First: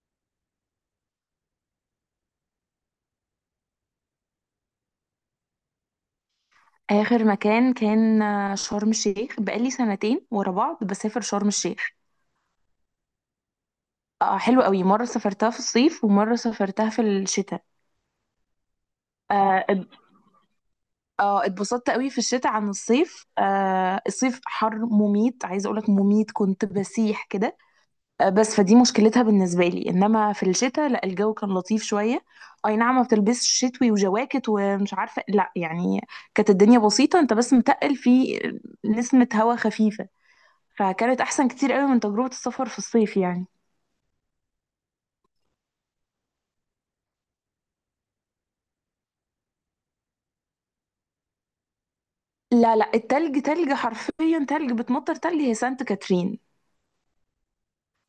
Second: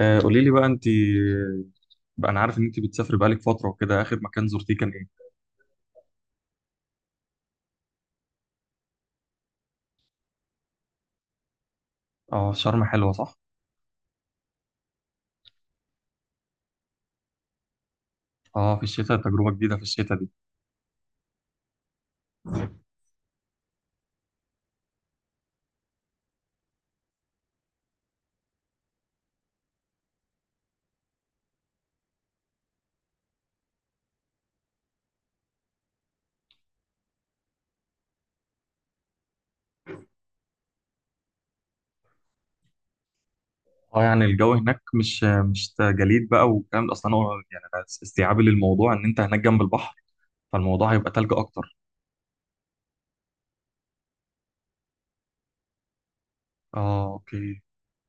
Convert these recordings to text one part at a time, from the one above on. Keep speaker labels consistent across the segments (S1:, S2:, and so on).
S1: آه، قولي لي بقى انت. بقى انا عارف ان انت بتسافري بقالك فتره وكده، اخر مكان زرتيه كان ايه؟
S2: آخر مكان كان شرم الشيخ، بقالي سنتين ورا بعض بسافر شرم الشيخ.
S1: اه، شرم حلوه صح.
S2: آه، حلو قوي، مرة سافرتها في الصيف ومرة سافرتها في الشتاء.
S1: اه، في الشتاء تجربه
S2: آه
S1: جديده، في
S2: ات-
S1: الشتاء دي.
S2: اتبسطت قوي في الشتاء عن الصيف. آه، الصيف حر مميت، عايزة أقولك مميت، كنت بسيح كده آه، بس فدي مشكلتها بالنسبة لي، إنما في الشتاء لا، الجو كان لطيف شوية. أي نعم، ما بتلبسش شتوي وجواكت ومش عارفة، لا يعني كانت الدنيا بسيطة، أنت بس متقل في نسمة هوا خفيفة، فكانت احسن كتير قوي من تجربة السفر في الصيف يعني.
S1: اه، يعني الجو هناك مش جليد بقى والكلام ده. اصلا انا يعني انا استيعابي للموضوع ان انت هناك جنب البحر، فالموضوع هيبقى تلج اكتر.
S2: لا لا، التلج تلج حرفيا، تلج بتمطر، تلج هي سانت كاترين.
S1: اه، اوكي.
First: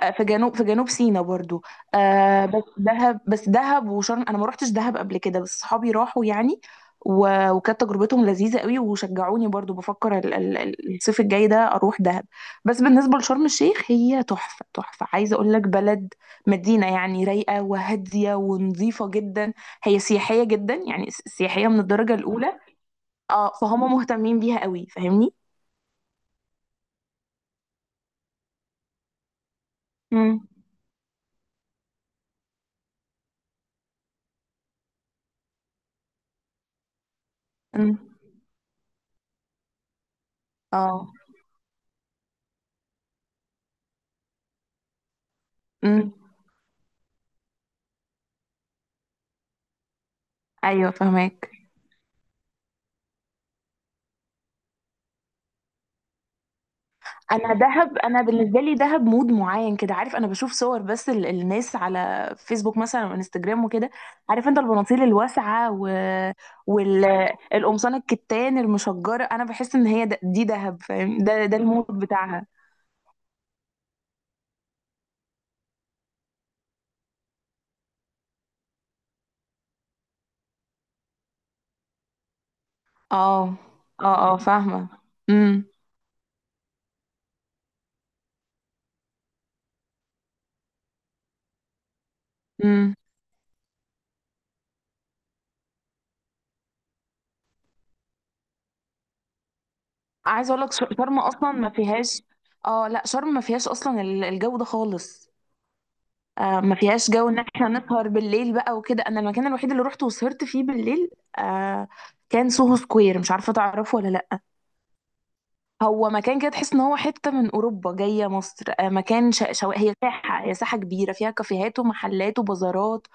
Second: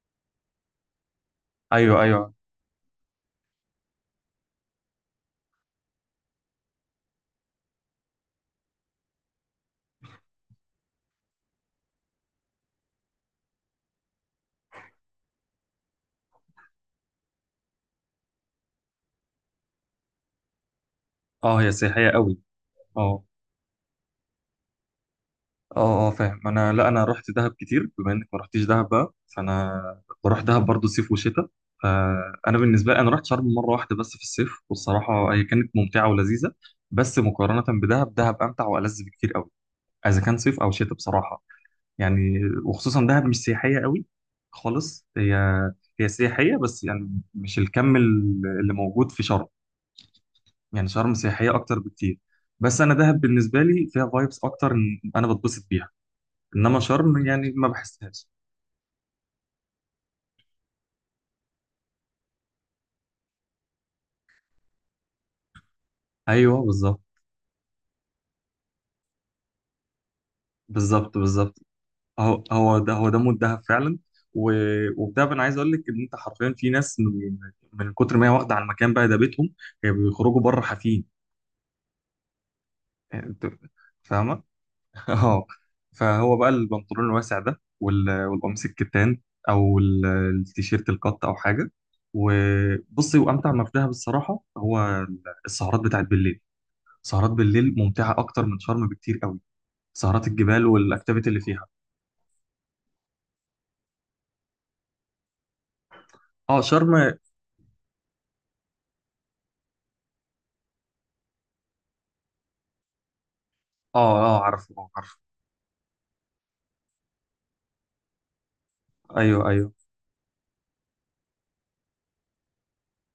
S2: آه، في جنوب سيناء برضو.
S1: ايوه ايوه.
S2: آه، بس دهب، بس دهب وشرم، انا ما روحتش دهب قبل كده، بس صحابي راحوا يعني وكانت تجربتهم لذيذة قوي، وشجعوني برضو بفكر الصيف الجاي ده اروح دهب. بس بالنسبة لشرم الشيخ، هي تحفة تحفة، عايزة اقول لك بلد، مدينة يعني رايقة وهادية ونظيفة جدا. هي سياحية جدا يعني،
S1: اه،
S2: سياحية
S1: هي
S2: من
S1: سياحيه
S2: الدرجة
S1: قوي.
S2: الأولى.
S1: اه،
S2: اه، فهم مهتمين بيها قوي، فاهمني.
S1: اه. اه، فاهم انا. لا، انا رحت دهب كتير. بما انك ما رحتيش دهب بقى، فانا بروح
S2: امم.
S1: دهب برضو صيف وشتاء. فانا بالنسبه لي انا رحت شرم مره واحده بس في الصيف، والصراحه هي كانت ممتعه ولذيذه. بس مقارنه
S2: امم.
S1: بدهب، دهب امتع والذ بكتير قوي، اذا كان صيف او شتاء
S2: اه.
S1: بصراحه. يعني، وخصوصا دهب مش سياحيه قوي خالص. هي هي
S2: امم.
S1: سياحيه بس يعني مش الكم اللي موجود في شرم. يعني
S2: ايوه،
S1: شرم
S2: فهمك.
S1: سياحيه اكتر بكتير. بس انا دهب بالنسبه لي فيها فايبس اكتر، انا بتبسط بيها. انما شرم يعني
S2: انا
S1: ما
S2: دهب، انا
S1: بحسهاش.
S2: بالنسبه لي دهب مود معين كده، عارف، انا بشوف صور بس الناس على فيسبوك مثلا وانستجرام وكده، عارف انت، البناطيل الواسعه
S1: ايوه بالظبط.
S2: والقمصان الكتان المشجره، انا بحس ان هي دي دهب،
S1: بالظبط
S2: فاهم، ده
S1: بالظبط.
S2: المود
S1: هو
S2: بتاعها.
S1: هو ده، هو ده مود دهب فعلا. و... وبدهب، انا عايز اقول لك ان انت حرفيا في ناس من كتر ما هي واخده على المكان بقى، ده بيتهم. هي بيخرجوا بره حافين، يعني انت.
S2: اه، اه، اه،
S1: فاهمه؟
S2: فاهمه.
S1: اه.
S2: امم.
S1: فهو بقى البنطلون الواسع ده، والقميص الكتان، او التيشيرت القط او حاجه. وبصي، وامتع ما في دهب الصراحه هو السهرات بتاعت بالليل. سهرات بالليل ممتعه اكتر من شرم بكتير قوي. سهرات
S2: عايزه اقول
S1: الجبال
S2: لك شرم
S1: والاكتيفيتي اللي
S2: اصلا
S1: فيها.
S2: ما فيهاش. اه لا، شرم ما فيهاش اصلا الجو ده خالص.
S1: اه
S2: آه، ما
S1: شرم،
S2: فيهاش
S1: اه.
S2: جو ان احنا نسهر بالليل بقى وكده، انا المكان الوحيد اللي روحته وسهرت فيه بالليل آه، كان سوهو سكوير، مش عارفه تعرفه ولا لا.
S1: اه، عارفه، اه عارفه.
S2: هو مكان كده تحس ان هو حته من اوروبا جايه مصر. آه، مكان
S1: ايوه ايوه.
S2: هي ساحه كبيره فيها كافيهات ومحلات وبازارات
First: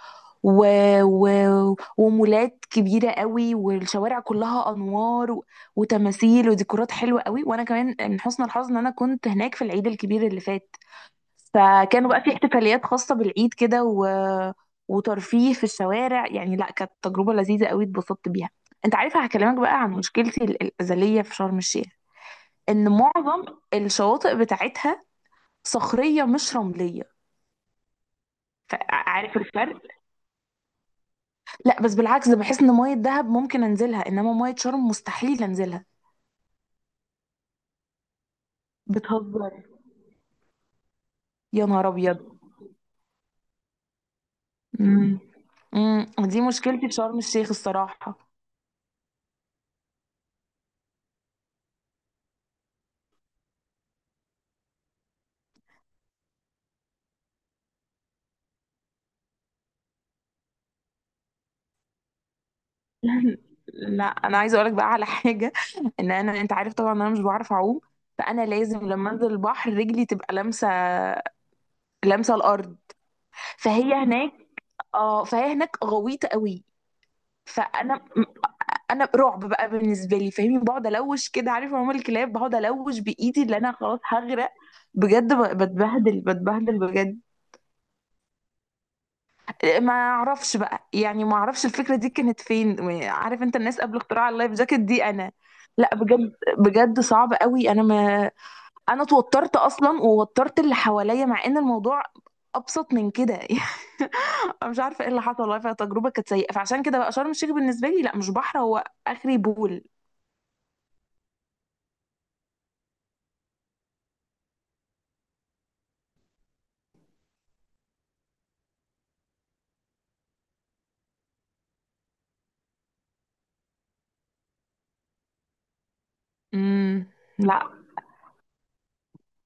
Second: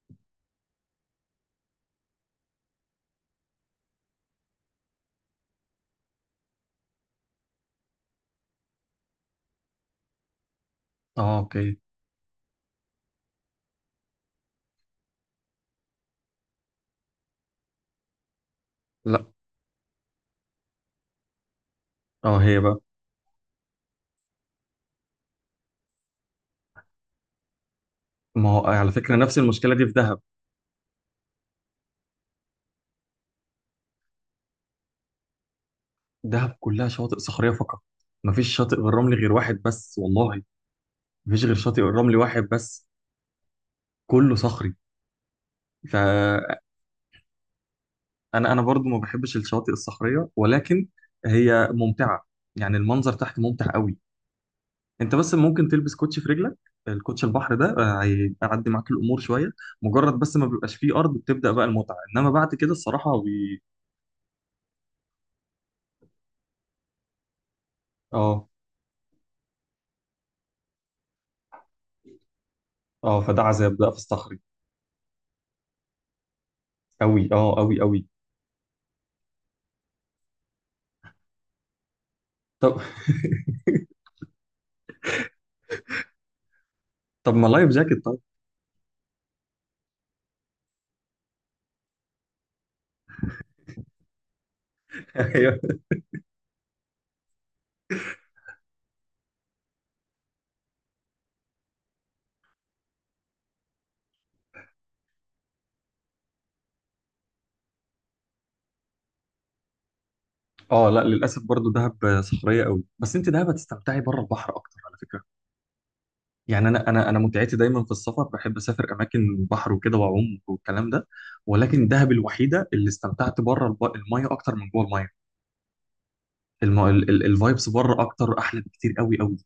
S2: و... و... ومولات كبيره قوي، والشوارع كلها انوار وتماثيل وديكورات حلوه قوي. وانا كمان من حسن الحظ ان انا كنت هناك في العيد الكبير اللي فات،
S1: اه، اوكي.
S2: فكانوا بقى في احتفاليات خاصه بالعيد كده وترفيه في الشوارع يعني، لا كانت تجربه لذيذه قوي، اتبسطت بيها. انت عارفه،
S1: لا.
S2: هكلمك بقى عن مشكلتي الازليه في شرم الشيخ،
S1: اه، هي بقى.
S2: ان معظم الشواطئ بتاعتها صخريه مش رمليه.
S1: ما هو على فكره نفس
S2: عارف
S1: المشكله
S2: الفرق؟
S1: دي في دهب.
S2: لا بس بالعكس، ده بحس ان ميه دهب ممكن انزلها، انما ميه شرم مستحيل انزلها.
S1: دهب كلها شواطئ صخريه فقط. مفيش شاطئ بالرمل غير
S2: بتهزر؟
S1: واحد بس والله. مفيش غير
S2: يا
S1: شاطئ
S2: نهار
S1: الرمل
S2: ابيض.
S1: واحد بس. كله صخري.
S2: امم. امم، دي
S1: فانا،
S2: مشكلتي في شرم الشيخ الصراحه.
S1: انا برضو ما بحبش الشواطئ الصخريه، ولكن هي ممتعه. يعني المنظر تحت ممتع قوي. انت بس ممكن تلبس كوتشي في رجلك. الكوتش البحر ده آه، هيعدي معاك الامور شويه. مجرد بس ما بيبقاش فيه ارض بتبدا بقى المتعه، انما بعد كده الصراحه هو بي...
S2: لا انا عايزه اقولك بقى على حاجه، ان انا، انت عارف طبعا انا مش بعرف اعوم، فانا
S1: اه،
S2: لازم لما انزل البحر رجلي تبقى لامسه الارض.
S1: اه، فده عذاب، ده
S2: فهي
S1: في
S2: هناك
S1: الصخري.
S2: اه فهي هناك غويطه قوي.
S1: قوي، اه قوي قوي.
S2: فانا، انا رعب بقى بالنسبه لي، فاهمني، بقعد الوش كده، عارف عموم الكلاب، بقعد
S1: طب.
S2: الوش بايدي اللي انا خلاص هغرق. بجد، بتبهدل بتبهدل بجد.
S1: طب، ما لايف جاكيت طيب.
S2: ما اعرفش بقى يعني، ما اعرفش الفكره دي كانت فين. عارف انت الناس قبل اختراع اللايف جاكيت دي انا،
S1: ايوه.
S2: لا بجد، بجد صعب قوي. انا ما انا اتوترت اصلا ووترت اللي حواليا مع ان الموضوع ابسط من كده يعني. انا مش عارفه ايه اللي حصل والله، فالتجربه كانت سيئه، فعشان كده بقى شرم الشيخ بالنسبه لي لا، مش بحر، هو اخري بول.
S1: اه لا، للاسف برضو دهب صخريه قوي، بس انت دهب هتستمتعي بره البحر اكتر على فكره. يعني انا متعتي دايما في السفر. بحب اسافر اماكن بحر وكده واعوم والكلام ده. ولكن دهب الوحيده اللي استمتعت بره الميه اكتر من جوه الميه. الم...
S2: امم.
S1: الفايبس
S2: لا
S1: بره اكتر، احلى بكتير قوي قوي.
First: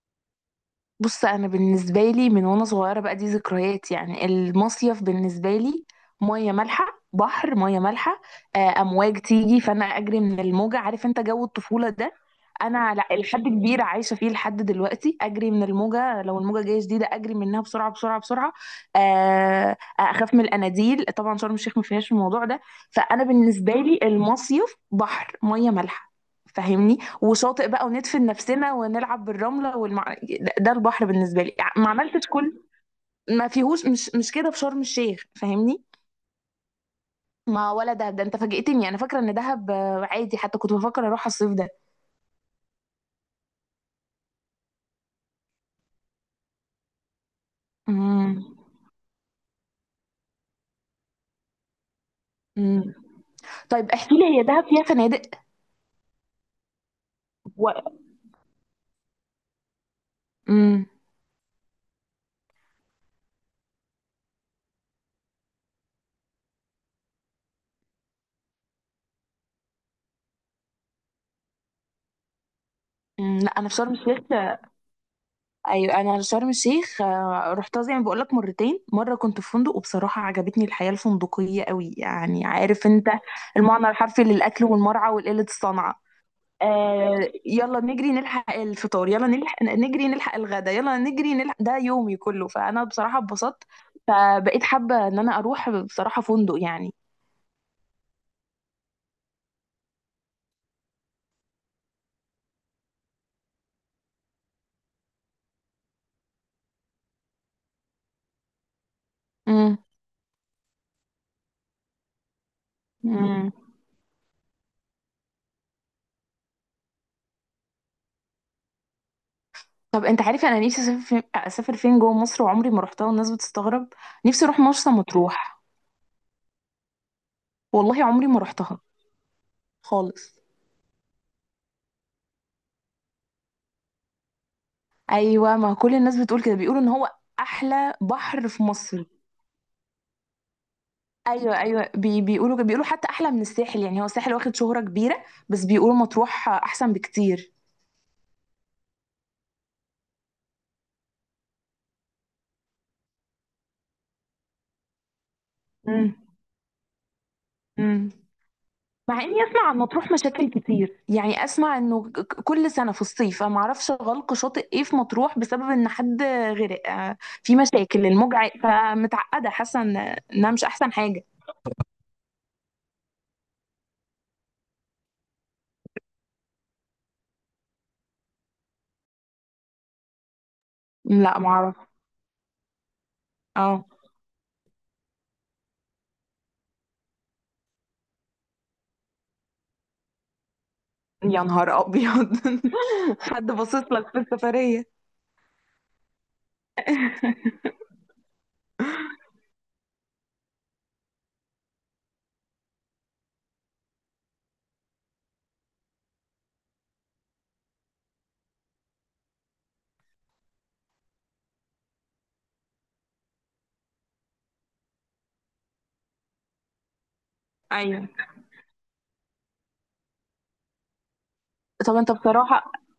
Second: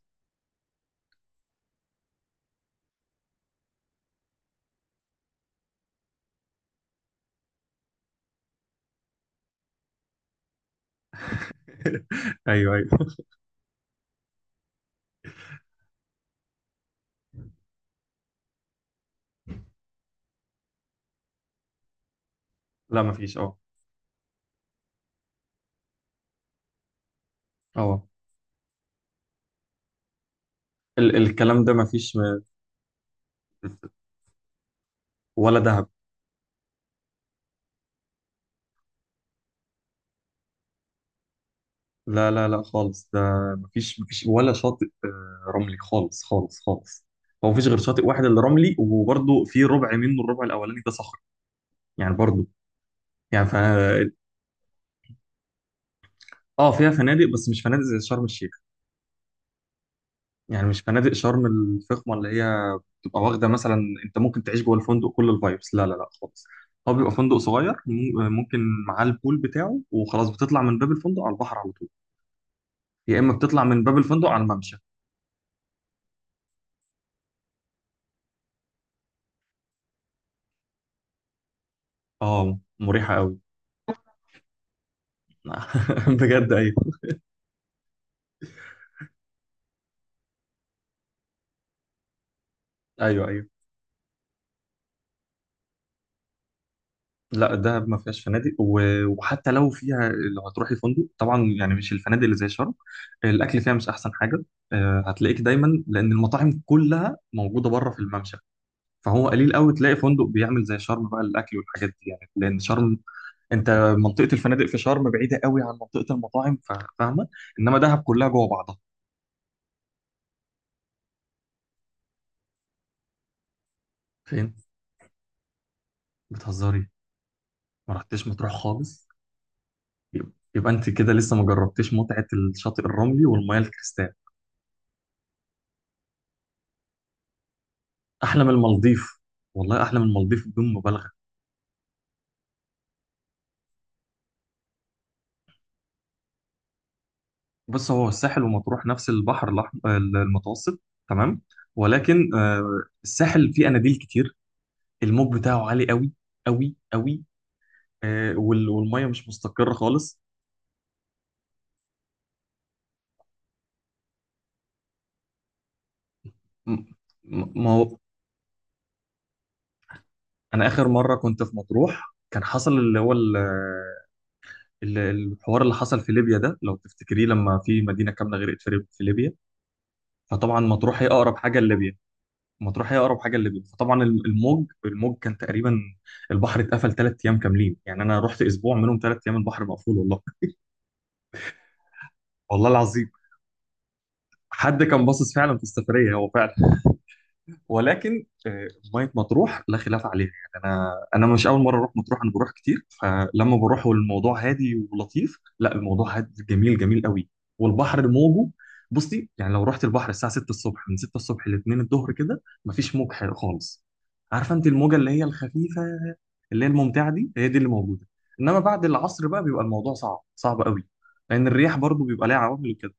S2: بص، انا بالنسبه لي من وانا صغيره بقى، دي ذكريات يعني، المصيف بالنسبه لي ميه مالحه، بحر، ميه مالحه. آه، امواج تيجي فانا اجري من الموجه، عارف انت جو الطفوله ده،
S1: ايوه ايوه.
S2: انا لحد كبير عايشه فيه لحد دلوقتي، اجري من الموجه، لو الموجه جايه شديده اجري منها بسرعه بسرعه بسرعه. آه، اخاف من الاناديل، طبعا شرم الشيخ ما فيهاش الموضوع ده.
S1: لا،
S2: فانا
S1: مفيش، اه.
S2: بالنسبه لي المصيف بحر، ميه مالحه، فاهمني، وشاطئ بقى،
S1: اه،
S2: وندفن نفسنا ونلعب بالرملة ده البحر بالنسبة لي،
S1: الكلام ده
S2: ما
S1: مفيش،
S2: عملتش كل ما فيهوش مش كده في شرم الشيخ
S1: ولا
S2: فاهمني.
S1: دهب.
S2: ما ولا دهب، ده انت فاجئتني، انا فاكرة ان دهب آه، عادي، حتى كنت بفكر اروح الصيف ده.
S1: لا لا لا، خالص ده. مفيش، مفيش ولا شاطئ آه، رملي خالص خالص خالص. هو مفيش غير شاطئ واحد
S2: امم.
S1: اللي رملي، وبرضه في ربع منه، الربع الاولاني ده صخر. يعني برضه،
S2: امم.
S1: يعني ف...
S2: طيب احكي لي، هي دهب فيها فنادق
S1: اه، فيها فنادق، بس مش
S2: و...
S1: فنادق زي شرم الشيخ. يعني مش
S2: امم.
S1: فنادق شرم الفخمه، اللي هي او واخده مثلا، انت ممكن تعيش جوه الفندق كل الفايبس، لا لا لا خالص. هو بيبقى فندق صغير، ممكن معاه البول بتاعه وخلاص. بتطلع من باب الفندق على البحر على طول، يا اما
S2: أمم، لا
S1: بتطلع
S2: انا في
S1: من
S2: شرم
S1: باب
S2: الشيخ.
S1: الفندق على الممشى.
S2: ايوه انا في شرم الشيخ، آه، رحتها زي ما بقول لك مرتين، مره كنت في فندق وبصراحه عجبتني الحياه الفندقيه قوي يعني،
S1: اه،
S2: عارف انت،
S1: مريحه قوي.
S2: المعنى الحرفي للاكل والمرعى وقله الصنعه.
S1: بجد ايوه.
S2: آه. يلا نجري نلحق الفطار، يلا نلحق، نجري نلحق الغدا، يلا نجري نلحق، ده يومي كله، فأنا بصراحة
S1: ايوه ايوه.
S2: اتبسطت، فبقيت حابة إن أنا أروح بصراحة فندق يعني.
S1: لا، دهب ما فيهاش فنادق، وحتى لو فيها، لو هتروحي فندق طبعا يعني مش الفنادق اللي زي شرم. الاكل فيها مش احسن حاجه. آه، هتلاقيك دايما لان المطاعم كلها موجوده بره في الممشى. فهو قليل قوي
S2: امم.
S1: تلاقي فندق بيعمل زي شرم بقى، الاكل والحاجات دي يعني، لان شرم،
S2: امم.
S1: انت منطقه الفنادق في شرم بعيده قوي عن منطقه المطاعم، فاهمه. انما دهب كلها جوه بعضها.
S2: طب أنت عارف، أنا نفسي أسافر فين، أسافر فين جوه مصر وعمري ما روحتها والناس بتستغرب. نفسي
S1: فين؟
S2: أروح مرسى مطروح.
S1: بتهزري. ما
S2: والله
S1: رحتش
S2: عمري ما
S1: مطروح
S2: روحتها
S1: خالص.
S2: خالص.
S1: يبقى انت كده لسه ما جربتيش متعه الشاطئ الرملي والمياه الكريستال.
S2: أيوة، ما كل الناس بتقول كده، بيقولوا إن هو أحلى
S1: احلى
S2: بحر
S1: من
S2: في مصر.
S1: المالديف. والله احلى من المالديف بدون مبالغه.
S2: ايوه ايوه، بيقولوا بيقولوا حتى احلى من الساحل يعني، هو الساحل واخد شهرة كبيرة، بس بيقولوا مطروح احسن بكتير.
S1: بص، هو الساحل ومطروح نفس البحر الأحمر المتوسط، تمام. ولكن آه، الساحل فيه اناديل كتير. الموج بتاعه عالي
S2: امم.
S1: قوي قوي قوي.
S2: امم.
S1: آه، والميه
S2: مع
S1: مش
S2: اني اسمع
S1: مستقره
S2: عن مطروح
S1: خالص.
S2: مشاكل كتير يعني، اسمع انه كل سنة في الصيف انا معرفش غلق شاطئ ايه في مطروح بسبب ان حد غرق
S1: م-
S2: آه، في
S1: ما هو
S2: مشاكل الموج فمتعقدة حاسة انها مش
S1: انا اخر
S2: احسن
S1: مره
S2: حاجة.
S1: كنت في مطروح، كان حصل اللي هو الحوار اللي حصل في ليبيا ده لو تفتكريه، لما في مدينه كامله غرقت في ليبيا. فطبعا مطروح هي اقرب
S2: لا
S1: حاجه
S2: معرفش.
S1: لليبيا. مطروح هي اقرب حاجه لليبيا،
S2: اه.
S1: فطبعا الموج كان تقريبا، البحر اتقفل ثلاث ايام كاملين. يعني انا رحت اسبوع منهم ثلاث ايام البحر مقفول والله.
S2: يا نهار ابيض.
S1: والله العظيم.
S2: حد باصص لك في
S1: حد
S2: السفرية.
S1: كان باصص فعلا في السفريه، هو فعلا. ولكن آه، ميه مطروح لا خلاف عليها. يعني انا مش اول مره اروح مطروح، انا بروح كتير. فلما بروح والموضوع هادي ولطيف، لا، الموضوع هادي جميل جميل قوي. والبحر موجه. بصي يعني، لو رحت البحر الساعه 6 الصبح، من 6 الصبح ل 2 الظهر كده مفيش موج حلو خالص. عارفه انت الموجه اللي هي الخفيفه اللي هي الممتعه دي، هي دي اللي موجوده.
S2: ايوه.
S1: انما بعد العصر بقى بيبقى الموضوع صعب صعب قوي، لان الرياح
S2: طب
S1: برضو
S2: انت
S1: بيبقى ليها عوامل
S2: بصراحة
S1: وكده.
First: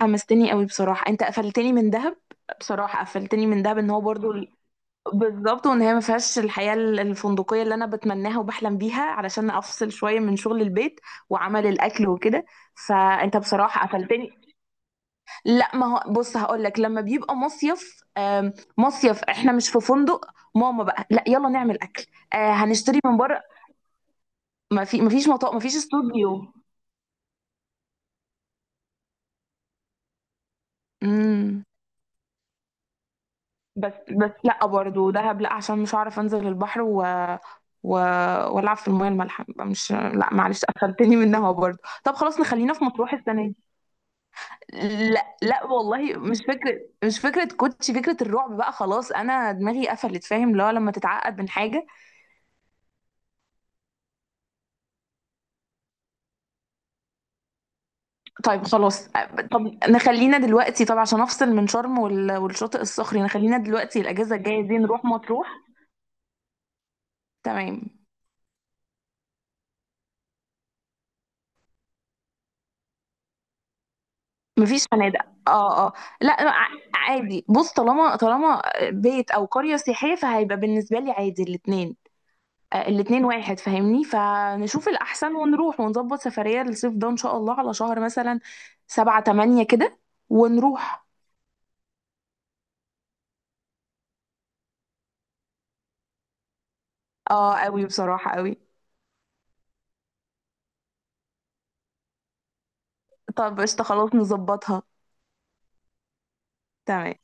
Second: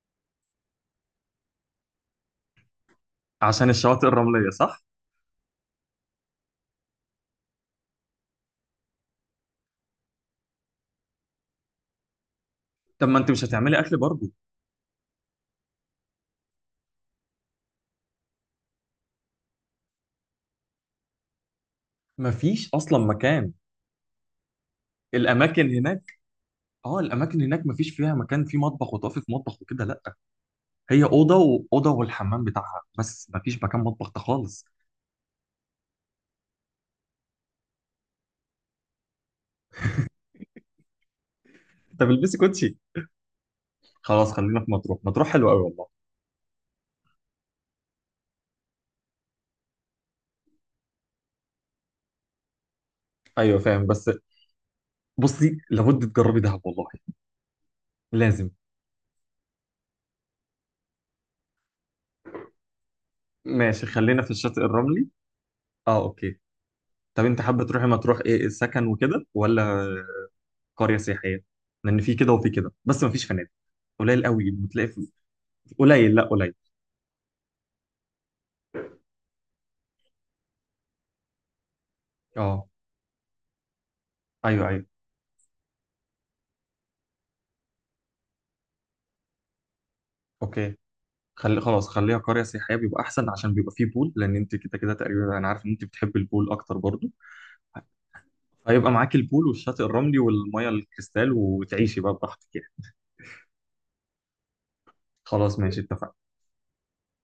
S2: حمستني قوي بصراحة، انت قفلتني من دهب، بصراحة قفلتني من
S1: عشان
S2: دهب ان هو
S1: الشواطئ
S2: برضو
S1: الرمليه صح.
S2: بالظبط، وان هي ما فيهاش الحياة الفندقية اللي انا بتمناها وبحلم بيها علشان افصل شوية من شغل البيت وعمل الاكل وكده،
S1: طب ما انت
S2: فانت
S1: مش هتعملي
S2: بصراحة
S1: اكل برضو؟
S2: قفلتني. لا ما هو بص هقول لك، لما بيبقى مصيف آم، مصيف احنا مش في فندق، ماما بقى لا، يلا نعمل اكل. آه،
S1: مفيش اصلا
S2: هنشتري من بره.
S1: مكان.
S2: ما فيش مطاق، ما
S1: الاماكن
S2: فيش
S1: هناك،
S2: استوديو.
S1: اه الاماكن هناك مفيش فيها مكان فيه مطبخ، وطافي في مطبخ وكده لا. هي اوضه، واوضه والحمام بتاعها، بس مفيش مكان
S2: بس
S1: مطبخ ده
S2: بس
S1: خالص.
S2: لا، برضه دهب لا، عشان مش هعرف انزل البحر و... والعب في المياه المالحه، يبقى مش، لا معلش، قفلتني منها برضه.
S1: انت
S2: طب
S1: بتلبسي
S2: خلاص نخلينا
S1: كوتشي.
S2: في مطروح السنه دي.
S1: خلاص خلينا في مطروح، مطروح
S2: لا
S1: حلوه قوي
S2: لا
S1: والله.
S2: والله، مش فكره، مش فكره كوتش، فكره الرعب بقى خلاص، انا دماغي قفلت، فاهم، اللي هو لما تتعقد من حاجه.
S1: ايوه فاهم، بس بصي لابد تجربي دهب والله، لازم.
S2: طيب خلاص. طب نخلينا دلوقتي، طب عشان افصل من شرم والشاطئ الصخري، نخلينا
S1: ماشي
S2: دلوقتي
S1: خلينا في
S2: الاجازه
S1: الشاطئ
S2: الجايه دي نروح
S1: الرملي.
S2: مطروح.
S1: اه، اوكي. طب انت حابه تروحي
S2: تمام.
S1: مطروح ايه؟ سكن وكده، ولا قريه سياحيه؟ لان في كده وفي كده، بس مفيش فنادق. قليل قوي
S2: مفيش
S1: بتلاقي في...
S2: فنادق. اه اه،
S1: قليل، لا
S2: لا
S1: قليل.
S2: عادي بص، طالما طالما بيت او قرية سياحية، فهيبقى بالنسبة لي عادي الاتنين.
S1: اه.
S2: آه، الاتنين واحد فاهمني،
S1: ايوه ايوه،
S2: فنشوف الأحسن ونروح ونظبط سفرية للصيف ده إن شاء الله، على شهر مثلا 7 8 كده،
S1: اوكي.
S2: ونروح.
S1: خلي خلاص، خليها قرية سياحية بيبقى أحسن، عشان بيبقى فيه بول، لأن أنت كده كده تقريبا أنا عارف إن أنت بتحب البول أكتر برضو.
S2: اه قوي بصراحة قوي.
S1: فيبقى معاك البول والشاطئ الرملي والمية الكريستال، وتعيشي بقى براحتك يعني.
S2: طب قشطة خلاص نظبطها.
S1: خلاص ماشي، اتفقنا.
S2: تمام.